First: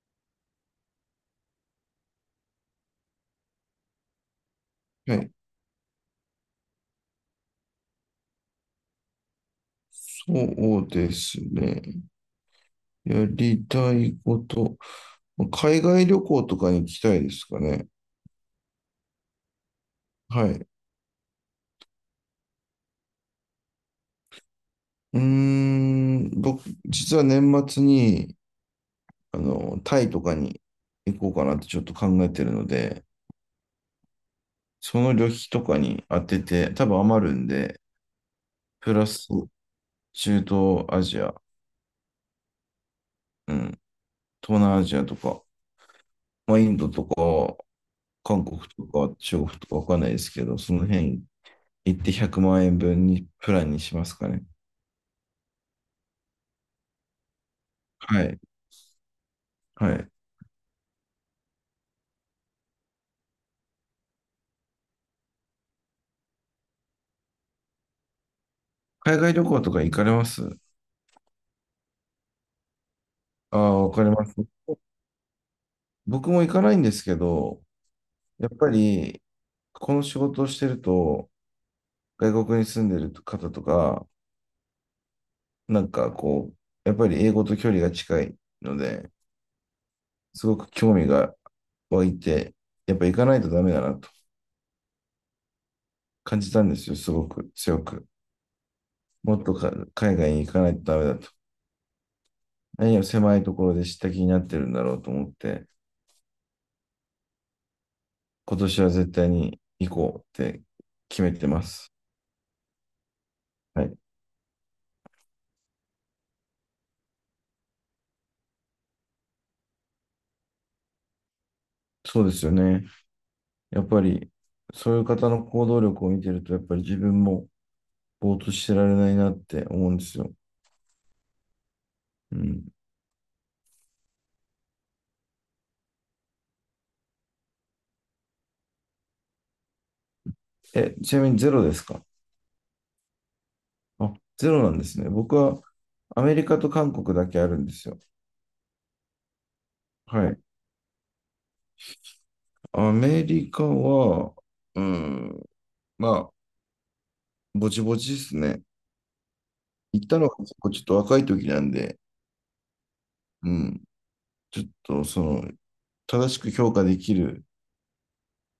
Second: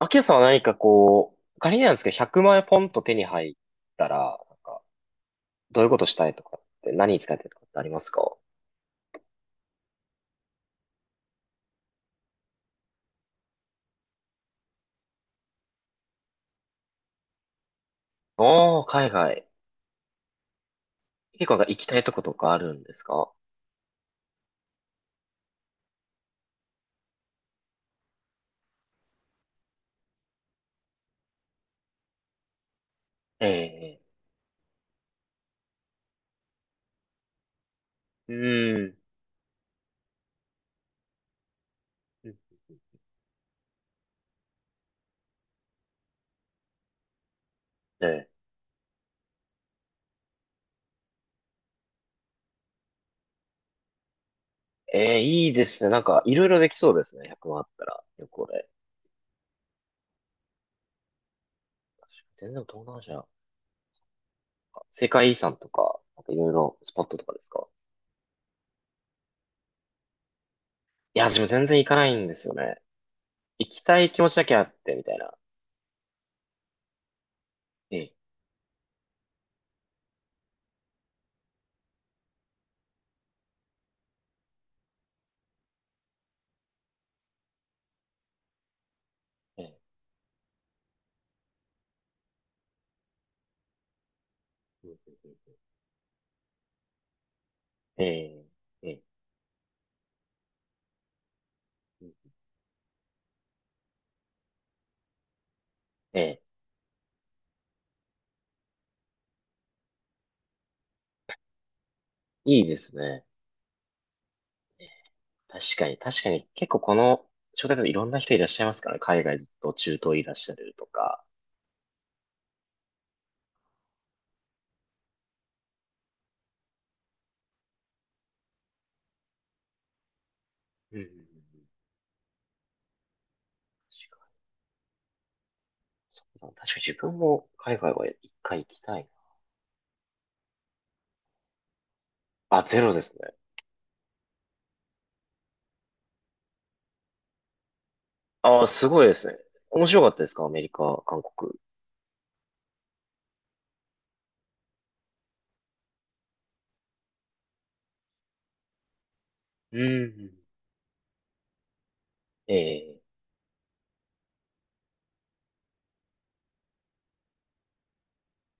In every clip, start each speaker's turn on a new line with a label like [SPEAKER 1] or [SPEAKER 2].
[SPEAKER 1] アキラさんは何かこう、仮になんですけど、100万円ポンと手に入ったら、なんか、
[SPEAKER 2] はい。
[SPEAKER 1] どういうことしたいとかって何に使いたいとかってありますか？
[SPEAKER 2] そうですね。やりたいこと。海外旅行とかに行きたいですかね。
[SPEAKER 1] おー、海外。
[SPEAKER 2] はい。う
[SPEAKER 1] 結構なんか行きたいとことかあるんですか？
[SPEAKER 2] ーん、僕、実は年末に、タイとかに行こうかなってちょっと考えてるので、
[SPEAKER 1] ええ、
[SPEAKER 2] その旅費とかに当てて、多分余るんで、
[SPEAKER 1] う
[SPEAKER 2] プ
[SPEAKER 1] ん。
[SPEAKER 2] ラス中東アジア、うん、東南アジアとか、まあ、インドとか、
[SPEAKER 1] ええ
[SPEAKER 2] 韓国とか、中国とかわかんないですけど、その辺行って100万円分にプランにしますかね。
[SPEAKER 1] ええいいですね。なんか、いろいろできそうですね。100万あったら、
[SPEAKER 2] は
[SPEAKER 1] 旅
[SPEAKER 2] い。
[SPEAKER 1] 行で。
[SPEAKER 2] はい。
[SPEAKER 1] 全然東南アジアなんか、世界遺産とか、なんかいろいろスポットとかですか？
[SPEAKER 2] 海外旅行とか行かれます？
[SPEAKER 1] いや、自分全然行かないんですよね。
[SPEAKER 2] あ
[SPEAKER 1] 行き
[SPEAKER 2] あ、わ
[SPEAKER 1] た
[SPEAKER 2] かり
[SPEAKER 1] い気
[SPEAKER 2] ま
[SPEAKER 1] 持
[SPEAKER 2] す。
[SPEAKER 1] ちだけあって、みたいな。
[SPEAKER 2] 僕も行かないんですけど、
[SPEAKER 1] ええ
[SPEAKER 2] やっぱり、この仕事をしてると、外国に住んでる方とか、なんかこう、やっぱり英語と距離が近いので、
[SPEAKER 1] ええ
[SPEAKER 2] すごく興味が湧いて、やっぱ行かないとダメだなと
[SPEAKER 1] うんうんうん
[SPEAKER 2] 感じたんですよ、すごく強く。
[SPEAKER 1] えええ
[SPEAKER 2] もっとか海外に行かないとダメだと。
[SPEAKER 1] え
[SPEAKER 2] 何を狭いところで知った気になってるんだろうと思って、
[SPEAKER 1] ええ、
[SPEAKER 2] 今年は絶対に行こうって決めてます。
[SPEAKER 1] いいですね。
[SPEAKER 2] はい。
[SPEAKER 1] 確かに、確かに、結構この、招待といろんな人いらっしゃいますからね。海外ずっと中東いらっしゃるとか。
[SPEAKER 2] そうですよね。やっぱり、そういう方の行動力を見てると、やっぱり自分もぼーっとしてられないなって思うんですよ。
[SPEAKER 1] うんうんうんうん、
[SPEAKER 2] うん。
[SPEAKER 1] 確かに、確かに自分も海外は一回行きたい
[SPEAKER 2] え、ちなみにゼロですか？
[SPEAKER 1] な。あ、ゼロですね。
[SPEAKER 2] あ、ゼロなんですね。僕はアメリカと韓国だけあるんですよ。
[SPEAKER 1] ああ、すごいですね。面白かった
[SPEAKER 2] は
[SPEAKER 1] です
[SPEAKER 2] い。
[SPEAKER 1] かアメリカ、韓国？
[SPEAKER 2] アメリカは、うん、まあ、ぼちぼちですね。
[SPEAKER 1] うんう
[SPEAKER 2] 行ったのが
[SPEAKER 1] ん
[SPEAKER 2] 結構ちょっと若い時なんで、
[SPEAKER 1] ええ、
[SPEAKER 2] うん、ちょっと正しく評価できる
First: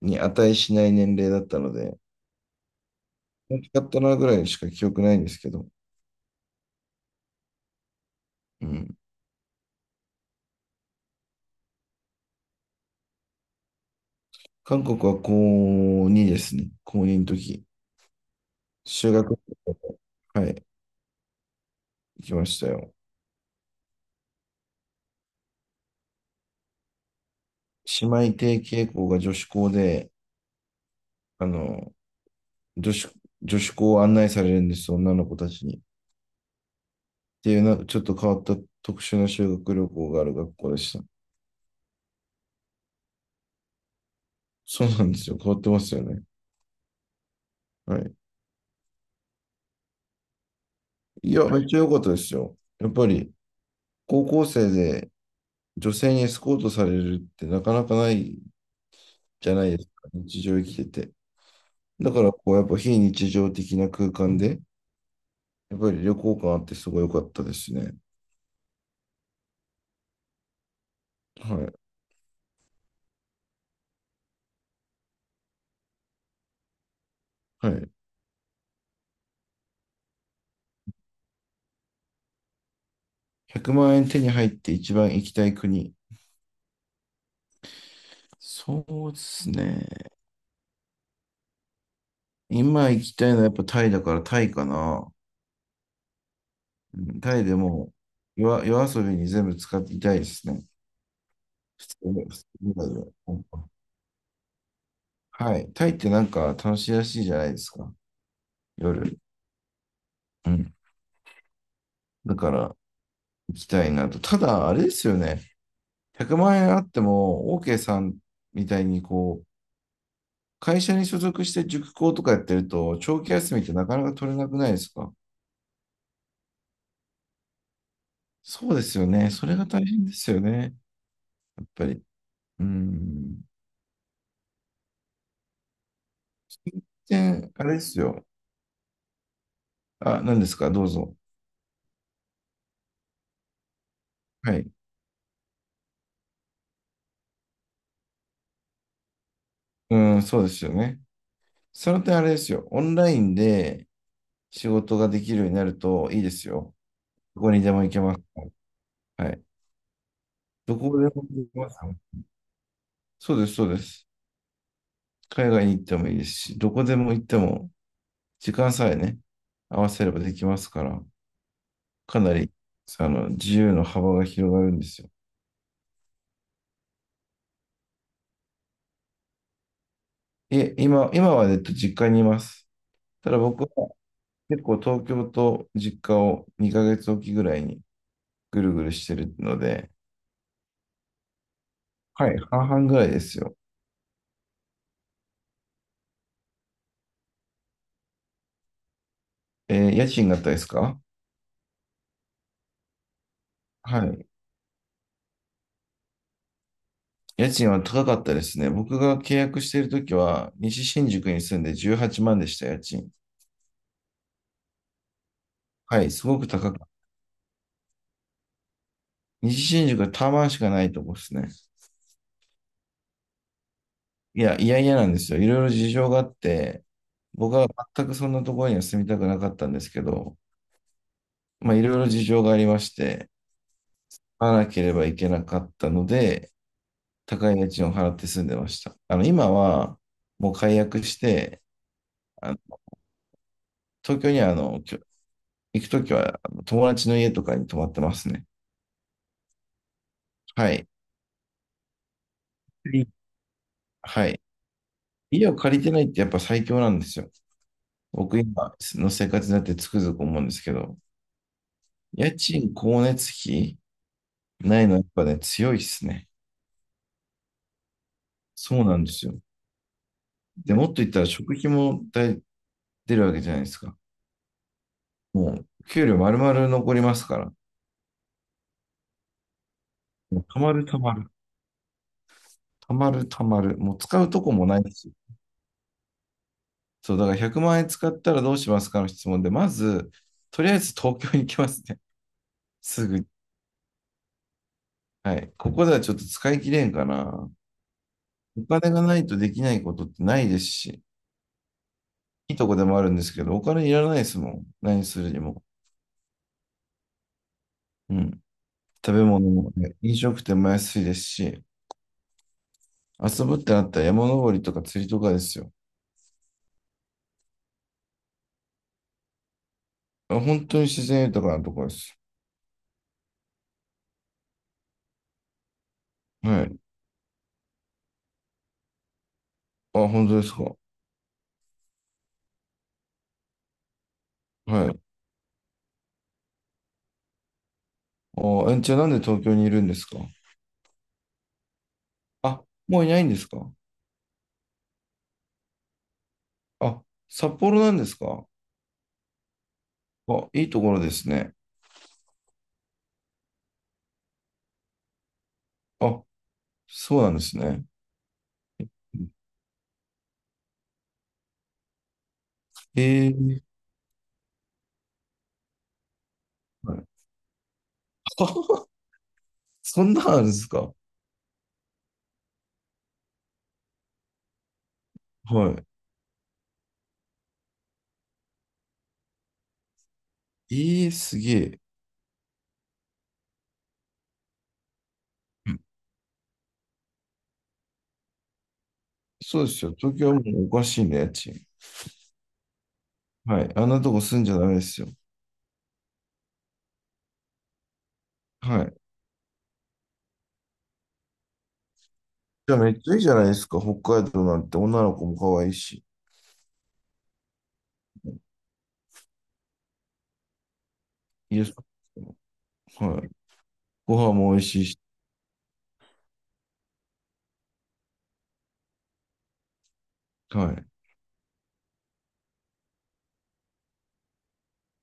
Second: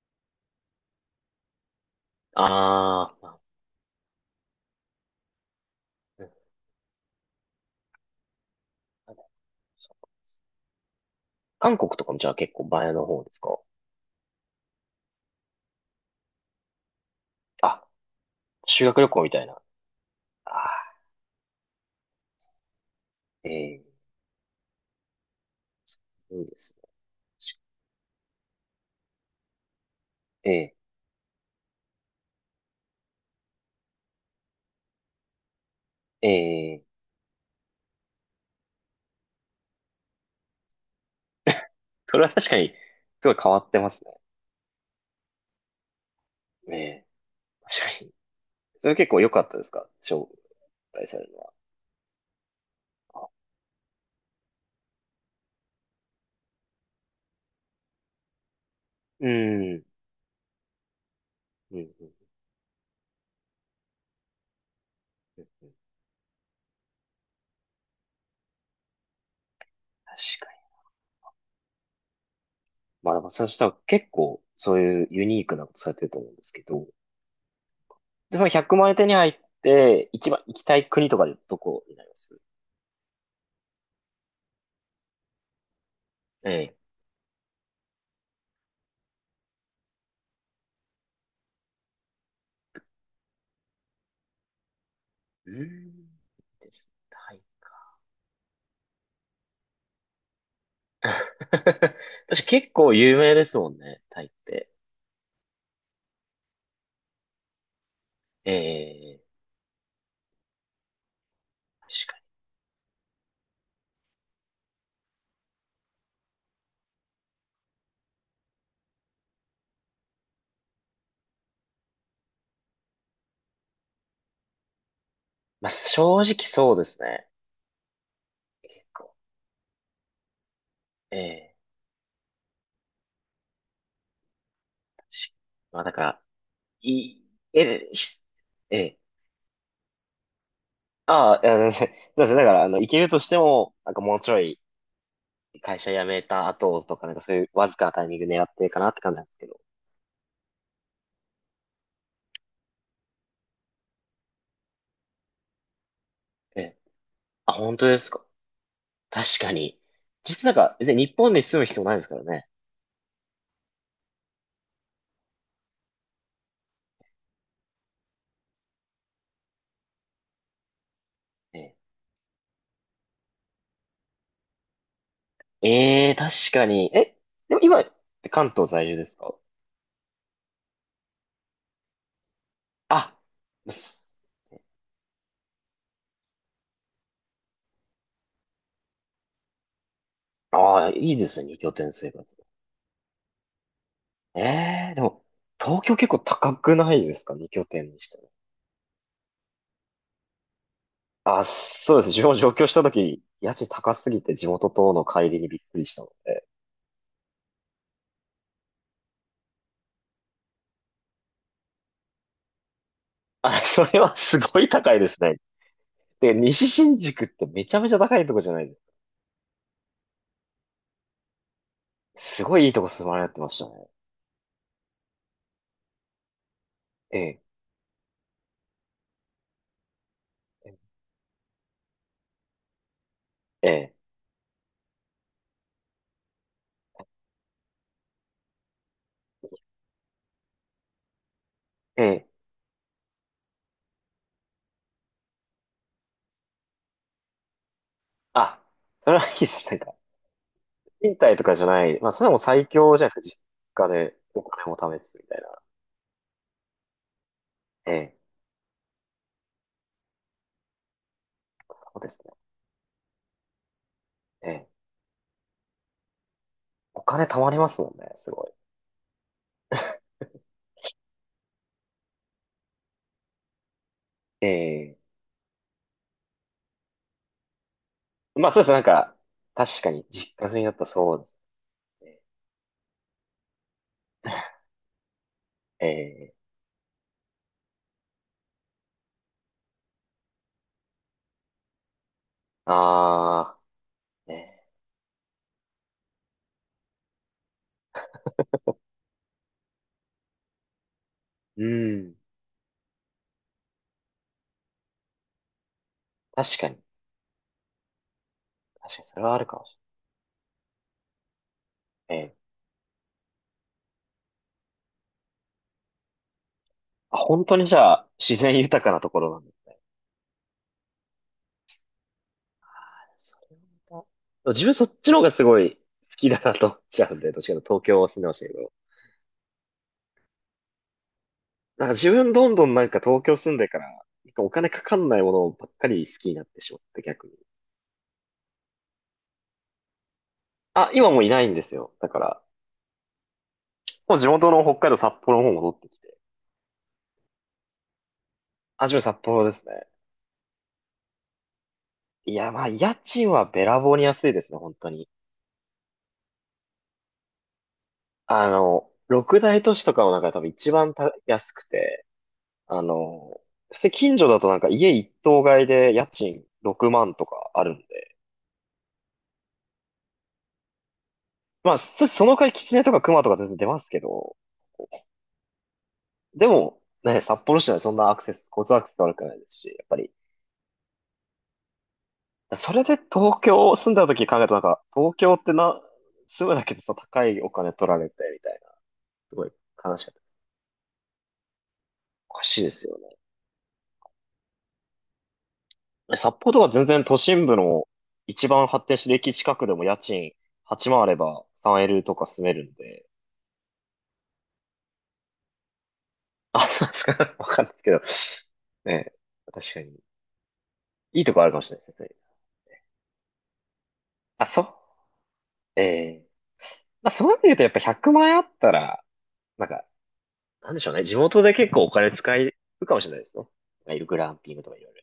[SPEAKER 2] に値しない年齢だったので、
[SPEAKER 1] あーまあ、
[SPEAKER 2] 大きかったなぐらいしか記憶ないんですけど、
[SPEAKER 1] うん、
[SPEAKER 2] うん。
[SPEAKER 1] 韓国とかもじゃあ結構前の方ですか？
[SPEAKER 2] 韓国は高2ですね。高2の時。
[SPEAKER 1] あ、修学旅
[SPEAKER 2] 修
[SPEAKER 1] 行
[SPEAKER 2] 学
[SPEAKER 1] み
[SPEAKER 2] 旅
[SPEAKER 1] たいな。
[SPEAKER 2] 行。は
[SPEAKER 1] あ
[SPEAKER 2] い、
[SPEAKER 1] あ、
[SPEAKER 2] 行きましたよ。
[SPEAKER 1] ええ、いいですね。
[SPEAKER 2] 姉妹提携校が女子校で、
[SPEAKER 1] ええ、
[SPEAKER 2] あの、女子、女子校を案内されるんです、女の子たちに。っ
[SPEAKER 1] ええ。
[SPEAKER 2] ていうな、ちょっと変わった特殊な修学旅行がある学校でした。
[SPEAKER 1] それは確かに、すごい変わってますね。
[SPEAKER 2] そうなんですよ。変わってますよね。
[SPEAKER 1] ねえ。確
[SPEAKER 2] は
[SPEAKER 1] かに。
[SPEAKER 2] い。
[SPEAKER 1] それ結構良かったですか、招待される
[SPEAKER 2] い
[SPEAKER 1] の
[SPEAKER 2] や、
[SPEAKER 1] は？
[SPEAKER 2] めっちゃ良かったですよ。やっぱ
[SPEAKER 1] あ
[SPEAKER 2] り、高校生で女性にエスコートされるってなかなかない
[SPEAKER 1] う
[SPEAKER 2] じゃない
[SPEAKER 1] ん。う
[SPEAKER 2] です
[SPEAKER 1] ん。
[SPEAKER 2] か。日常生きてて。
[SPEAKER 1] うん。
[SPEAKER 2] だから、こう、やっぱ非日常的な空間で、
[SPEAKER 1] うんうん、
[SPEAKER 2] やっぱり旅行感あってすごい良かったですね。
[SPEAKER 1] 確かに。
[SPEAKER 2] はい。
[SPEAKER 1] まあでも、そしたら結構、そういうユニークなことされてると思うんですけど。
[SPEAKER 2] はい。
[SPEAKER 1] で、その100万円手に入って、一番行きたい国とかでどこになります？
[SPEAKER 2] 100万円手に入って一番行きたい国。
[SPEAKER 1] ええ。
[SPEAKER 2] そうですね。今行きたいのはやっぱタイだからタイかな。
[SPEAKER 1] うん。です
[SPEAKER 2] うん
[SPEAKER 1] タ
[SPEAKER 2] タ
[SPEAKER 1] イ。
[SPEAKER 2] イで、もう夜遊びに全部使っていたいですね。普通に、普
[SPEAKER 1] 私
[SPEAKER 2] 通
[SPEAKER 1] 結
[SPEAKER 2] に。
[SPEAKER 1] 構有
[SPEAKER 2] う
[SPEAKER 1] 名で
[SPEAKER 2] ん。
[SPEAKER 1] すもんね、タイって。
[SPEAKER 2] はい。タイってなんか楽しいらしいじゃないですか。夜。
[SPEAKER 1] ええ。
[SPEAKER 2] うん。
[SPEAKER 1] 確かに。
[SPEAKER 2] だから行きたいなと。ただ、あれですよね。100万円あっても、OK さんみたいに、こう、会社に所属して塾講とかやってると、長期休みってなかなか取れなくないですか？
[SPEAKER 1] まあ正直そうですね。
[SPEAKER 2] そうで
[SPEAKER 1] 結
[SPEAKER 2] すよ
[SPEAKER 1] 構。
[SPEAKER 2] ね。それが大変ですよね。
[SPEAKER 1] え
[SPEAKER 2] や
[SPEAKER 1] え。
[SPEAKER 2] っぱり。うーん。
[SPEAKER 1] しまあ、だから、い、
[SPEAKER 2] で、あれで
[SPEAKER 1] え、
[SPEAKER 2] す
[SPEAKER 1] し
[SPEAKER 2] よ。
[SPEAKER 1] ええ、
[SPEAKER 2] あ、何ですか？どうぞ。
[SPEAKER 1] ああ、いや、全然、そうですね。だから、行けるとしても、なんかもうちょ
[SPEAKER 2] は
[SPEAKER 1] い
[SPEAKER 2] い。う
[SPEAKER 1] 会社辞めた後とか、なんかそういうわずかなタイミング狙ってるかなって感じなんですけど。
[SPEAKER 2] ーん、そうですよね。その点あれですよ。オンラインで仕事ができるようになるといいです
[SPEAKER 1] え
[SPEAKER 2] よ。
[SPEAKER 1] え。
[SPEAKER 2] どこ
[SPEAKER 1] あ、
[SPEAKER 2] にで
[SPEAKER 1] 本
[SPEAKER 2] も
[SPEAKER 1] 当
[SPEAKER 2] 行
[SPEAKER 1] で
[SPEAKER 2] け
[SPEAKER 1] す
[SPEAKER 2] ます。
[SPEAKER 1] か。確
[SPEAKER 2] はい。
[SPEAKER 1] かに。実はなん
[SPEAKER 2] ど
[SPEAKER 1] か、別
[SPEAKER 2] こで
[SPEAKER 1] に
[SPEAKER 2] も
[SPEAKER 1] 日本に
[SPEAKER 2] 行け
[SPEAKER 1] 住む
[SPEAKER 2] ます。
[SPEAKER 1] 必要ないですからね。
[SPEAKER 2] そうです、そうです。海外に行ってもいいですし、どこでも行っても時間さえね、合わせればできますから、
[SPEAKER 1] え
[SPEAKER 2] かなり、自由の幅が広がるんですよ。
[SPEAKER 1] え、ええ、確かに。え、でも今って関東在住ですか？
[SPEAKER 2] いえ、今は、実家にいます。
[SPEAKER 1] あ、
[SPEAKER 2] ただ僕は
[SPEAKER 1] す
[SPEAKER 2] 結構東京と実家を2ヶ月おきぐらいにぐるぐるしてるので、
[SPEAKER 1] ああ、いいですね、二拠点生活。
[SPEAKER 2] はい、半々ぐらいですよ。
[SPEAKER 1] ええ、でも、東京結構高くないですか、二拠点にして？
[SPEAKER 2] えー、家賃があったですか？
[SPEAKER 1] あ、そうですね。自分も上京した時に、家賃高
[SPEAKER 2] は
[SPEAKER 1] すぎ
[SPEAKER 2] い。
[SPEAKER 1] て地元との乖離にびっくりしたので。
[SPEAKER 2] 家賃は高かったですね。僕が契約しているときは、西新宿に住んで18万でした、家賃。
[SPEAKER 1] あ、それはすごい高いですね。
[SPEAKER 2] はい、す
[SPEAKER 1] で、
[SPEAKER 2] ごく
[SPEAKER 1] 西
[SPEAKER 2] 高かった。
[SPEAKER 1] 新宿ってめちゃめちゃ高いとこじゃないで
[SPEAKER 2] 西新宿はタワマンしかないとこですね。
[SPEAKER 1] す。すごいいいとこ住まれてましたね。
[SPEAKER 2] いや、いやいやなんですよ。いろいろ事情があって、
[SPEAKER 1] ええ、
[SPEAKER 2] 僕は全くそんなところには住みたくなかったんですけど、まあ、いろいろ事情がありまして、
[SPEAKER 1] ええ、
[SPEAKER 2] 買わなければいけなかったので、高い家賃を払って住んでました。今は、もう解約して、
[SPEAKER 1] ええ。
[SPEAKER 2] あの東京には、行くときは、友達の家とかに泊まってますね。
[SPEAKER 1] あ、それはいいです。なんか、
[SPEAKER 2] はい。
[SPEAKER 1] 賃貸とかじゃない。まあ、それも最強じ
[SPEAKER 2] い
[SPEAKER 1] ゃないですか。実家で
[SPEAKER 2] はい。
[SPEAKER 1] お金も貯めつつみたいな。
[SPEAKER 2] 家を借りてないってやっぱ最強なんですよ。
[SPEAKER 1] ええ、
[SPEAKER 2] 僕今の生活になってつくづく思うんですけど、
[SPEAKER 1] そうですね。
[SPEAKER 2] 家賃、光熱費、
[SPEAKER 1] ええ。
[SPEAKER 2] ないの、やっぱね、強いっすね。
[SPEAKER 1] お金貯まりますもんね。すごい。
[SPEAKER 2] そうなんですよ。で、もっと言ったら食費も大出るわけじゃないですか。
[SPEAKER 1] ええ。
[SPEAKER 2] もう、給料丸々残りますから。
[SPEAKER 1] まあ、そうです。なんか、確かに実
[SPEAKER 2] もう
[SPEAKER 1] 家住
[SPEAKER 2] た
[SPEAKER 1] みだ
[SPEAKER 2] ま
[SPEAKER 1] った
[SPEAKER 2] る
[SPEAKER 1] ら
[SPEAKER 2] た
[SPEAKER 1] そ
[SPEAKER 2] ま
[SPEAKER 1] うで
[SPEAKER 2] る。
[SPEAKER 1] すね。
[SPEAKER 2] たまるたまる。もう使うとこもないし。
[SPEAKER 1] ええ、
[SPEAKER 2] そう、だから100万円使ったらどうしますかの質問で、まず、とりあえず東京に行きますね。すぐ。
[SPEAKER 1] ああー、ね、
[SPEAKER 2] はい。ここではちょっと使い切れんかな。お金がないとできないことってないですし、
[SPEAKER 1] うん。
[SPEAKER 2] いいとこでもあるんですけど、お金いらないですもん。何するにも。
[SPEAKER 1] 確かに。
[SPEAKER 2] うん。
[SPEAKER 1] 確かに、
[SPEAKER 2] 食
[SPEAKER 1] そ
[SPEAKER 2] べ
[SPEAKER 1] れはある
[SPEAKER 2] 物
[SPEAKER 1] かも
[SPEAKER 2] も
[SPEAKER 1] し
[SPEAKER 2] ね、飲食店も安いですし、
[SPEAKER 1] れない。ええ、
[SPEAKER 2] 遊ぶってなったら山登りとか釣りとかですよ。
[SPEAKER 1] あ、本当にじゃあ、自然豊かなところなんだ。
[SPEAKER 2] あ、本当に自然豊かなところです。
[SPEAKER 1] それもまた自分そっちの方がすごい好きだな
[SPEAKER 2] は
[SPEAKER 1] と思
[SPEAKER 2] い。
[SPEAKER 1] っちゃうんで、どっちかというと東京を住んでましたけど。
[SPEAKER 2] あ、本当ですか。
[SPEAKER 1] なんか自分どんどんなんか東京住んでから、なんかお金か
[SPEAKER 2] は
[SPEAKER 1] か
[SPEAKER 2] い。
[SPEAKER 1] んないものばっかり好きになってしまって逆に。
[SPEAKER 2] あ、え、じゃあなんで東京にいるんですか？
[SPEAKER 1] あ、今もういないんですよ。だから、
[SPEAKER 2] あ、もういないんですか？
[SPEAKER 1] もう地元の北海道札幌の方戻ってきて。
[SPEAKER 2] あ、札幌なんですか？
[SPEAKER 1] あ、自分札幌ですね。
[SPEAKER 2] あ、いいところですね。
[SPEAKER 1] いや、まあ、家賃はべらぼうに安いですね、本当に。
[SPEAKER 2] あ、そうなんですね。
[SPEAKER 1] 六大都市とかの中で多分一番た安くて、あ
[SPEAKER 2] え
[SPEAKER 1] の、
[SPEAKER 2] ー、
[SPEAKER 1] 普通近所だとなんか家一棟買いで家賃6
[SPEAKER 2] はい。
[SPEAKER 1] 万とかあるんで、
[SPEAKER 2] そんなんあるんですか？
[SPEAKER 1] まあ、その代わりキツネとかクマとか全然出ますけど、
[SPEAKER 2] は
[SPEAKER 1] でもね、札幌市内そんなアクセス、交通アクセス悪くないですし、やっぱり、
[SPEAKER 2] い。えー、すげえ。
[SPEAKER 1] それで東京住んだ時考えるとなんか、東京ってな、住むだけでさ、高いお金取られてみたいな、すごい
[SPEAKER 2] そうですよ。
[SPEAKER 1] 悲しかっ
[SPEAKER 2] 東
[SPEAKER 1] た。
[SPEAKER 2] 京はもうおかしいね、家賃。
[SPEAKER 1] おかしいですよね。
[SPEAKER 2] はい。あんなとこ住んじゃダメですよ。
[SPEAKER 1] 札幌とか全然都心部の一番
[SPEAKER 2] は
[SPEAKER 1] 発展
[SPEAKER 2] い。
[SPEAKER 1] してる駅近くでも家賃8万あれば 3L とか住める
[SPEAKER 2] じ
[SPEAKER 1] ん
[SPEAKER 2] ゃあめっ
[SPEAKER 1] で。
[SPEAKER 2] ちゃいいじゃないですか。北海道なんて女の子も可愛いし。
[SPEAKER 1] あ、そうですか。わかんないですけど。ねえ、確かに。いいとこある
[SPEAKER 2] い
[SPEAKER 1] か
[SPEAKER 2] い
[SPEAKER 1] も
[SPEAKER 2] で
[SPEAKER 1] し
[SPEAKER 2] す
[SPEAKER 1] れな
[SPEAKER 2] か？
[SPEAKER 1] いですね。
[SPEAKER 2] はい。ご飯
[SPEAKER 1] あ、
[SPEAKER 2] も美
[SPEAKER 1] そう。
[SPEAKER 2] 味しいし、
[SPEAKER 1] ええ、まあ、そういう意味で言うとやっぱ100万円あったら、なんか、な
[SPEAKER 2] は
[SPEAKER 1] んで
[SPEAKER 2] い。
[SPEAKER 1] しょうね。地元で結構お金使えるかもしれないですね。いるグランピングとかいろいろ。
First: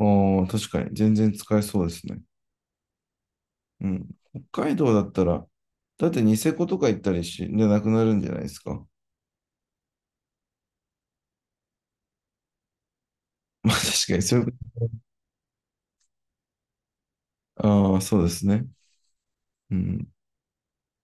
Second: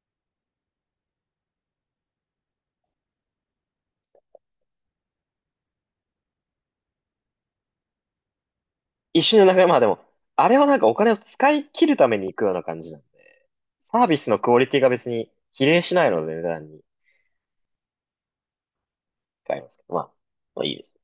[SPEAKER 2] ああ、確かに。全然使えそうですね。うん。北海道だったら、だってニセコとか行ったりし、でなくなるんじゃないですか。
[SPEAKER 1] 一瞬でなんか、まあでも、あれはなんかお金を使い切るために行くような感じなんで。
[SPEAKER 2] まあ確
[SPEAKER 1] サービ
[SPEAKER 2] かに
[SPEAKER 1] ス
[SPEAKER 2] そ
[SPEAKER 1] の
[SPEAKER 2] ういうこ
[SPEAKER 1] クオリティが別に比例しないので、値段に。
[SPEAKER 2] と、ああ、そうですね。
[SPEAKER 1] 回あま
[SPEAKER 2] う
[SPEAKER 1] すけど、ま
[SPEAKER 2] ん。
[SPEAKER 1] あ、まあいいです。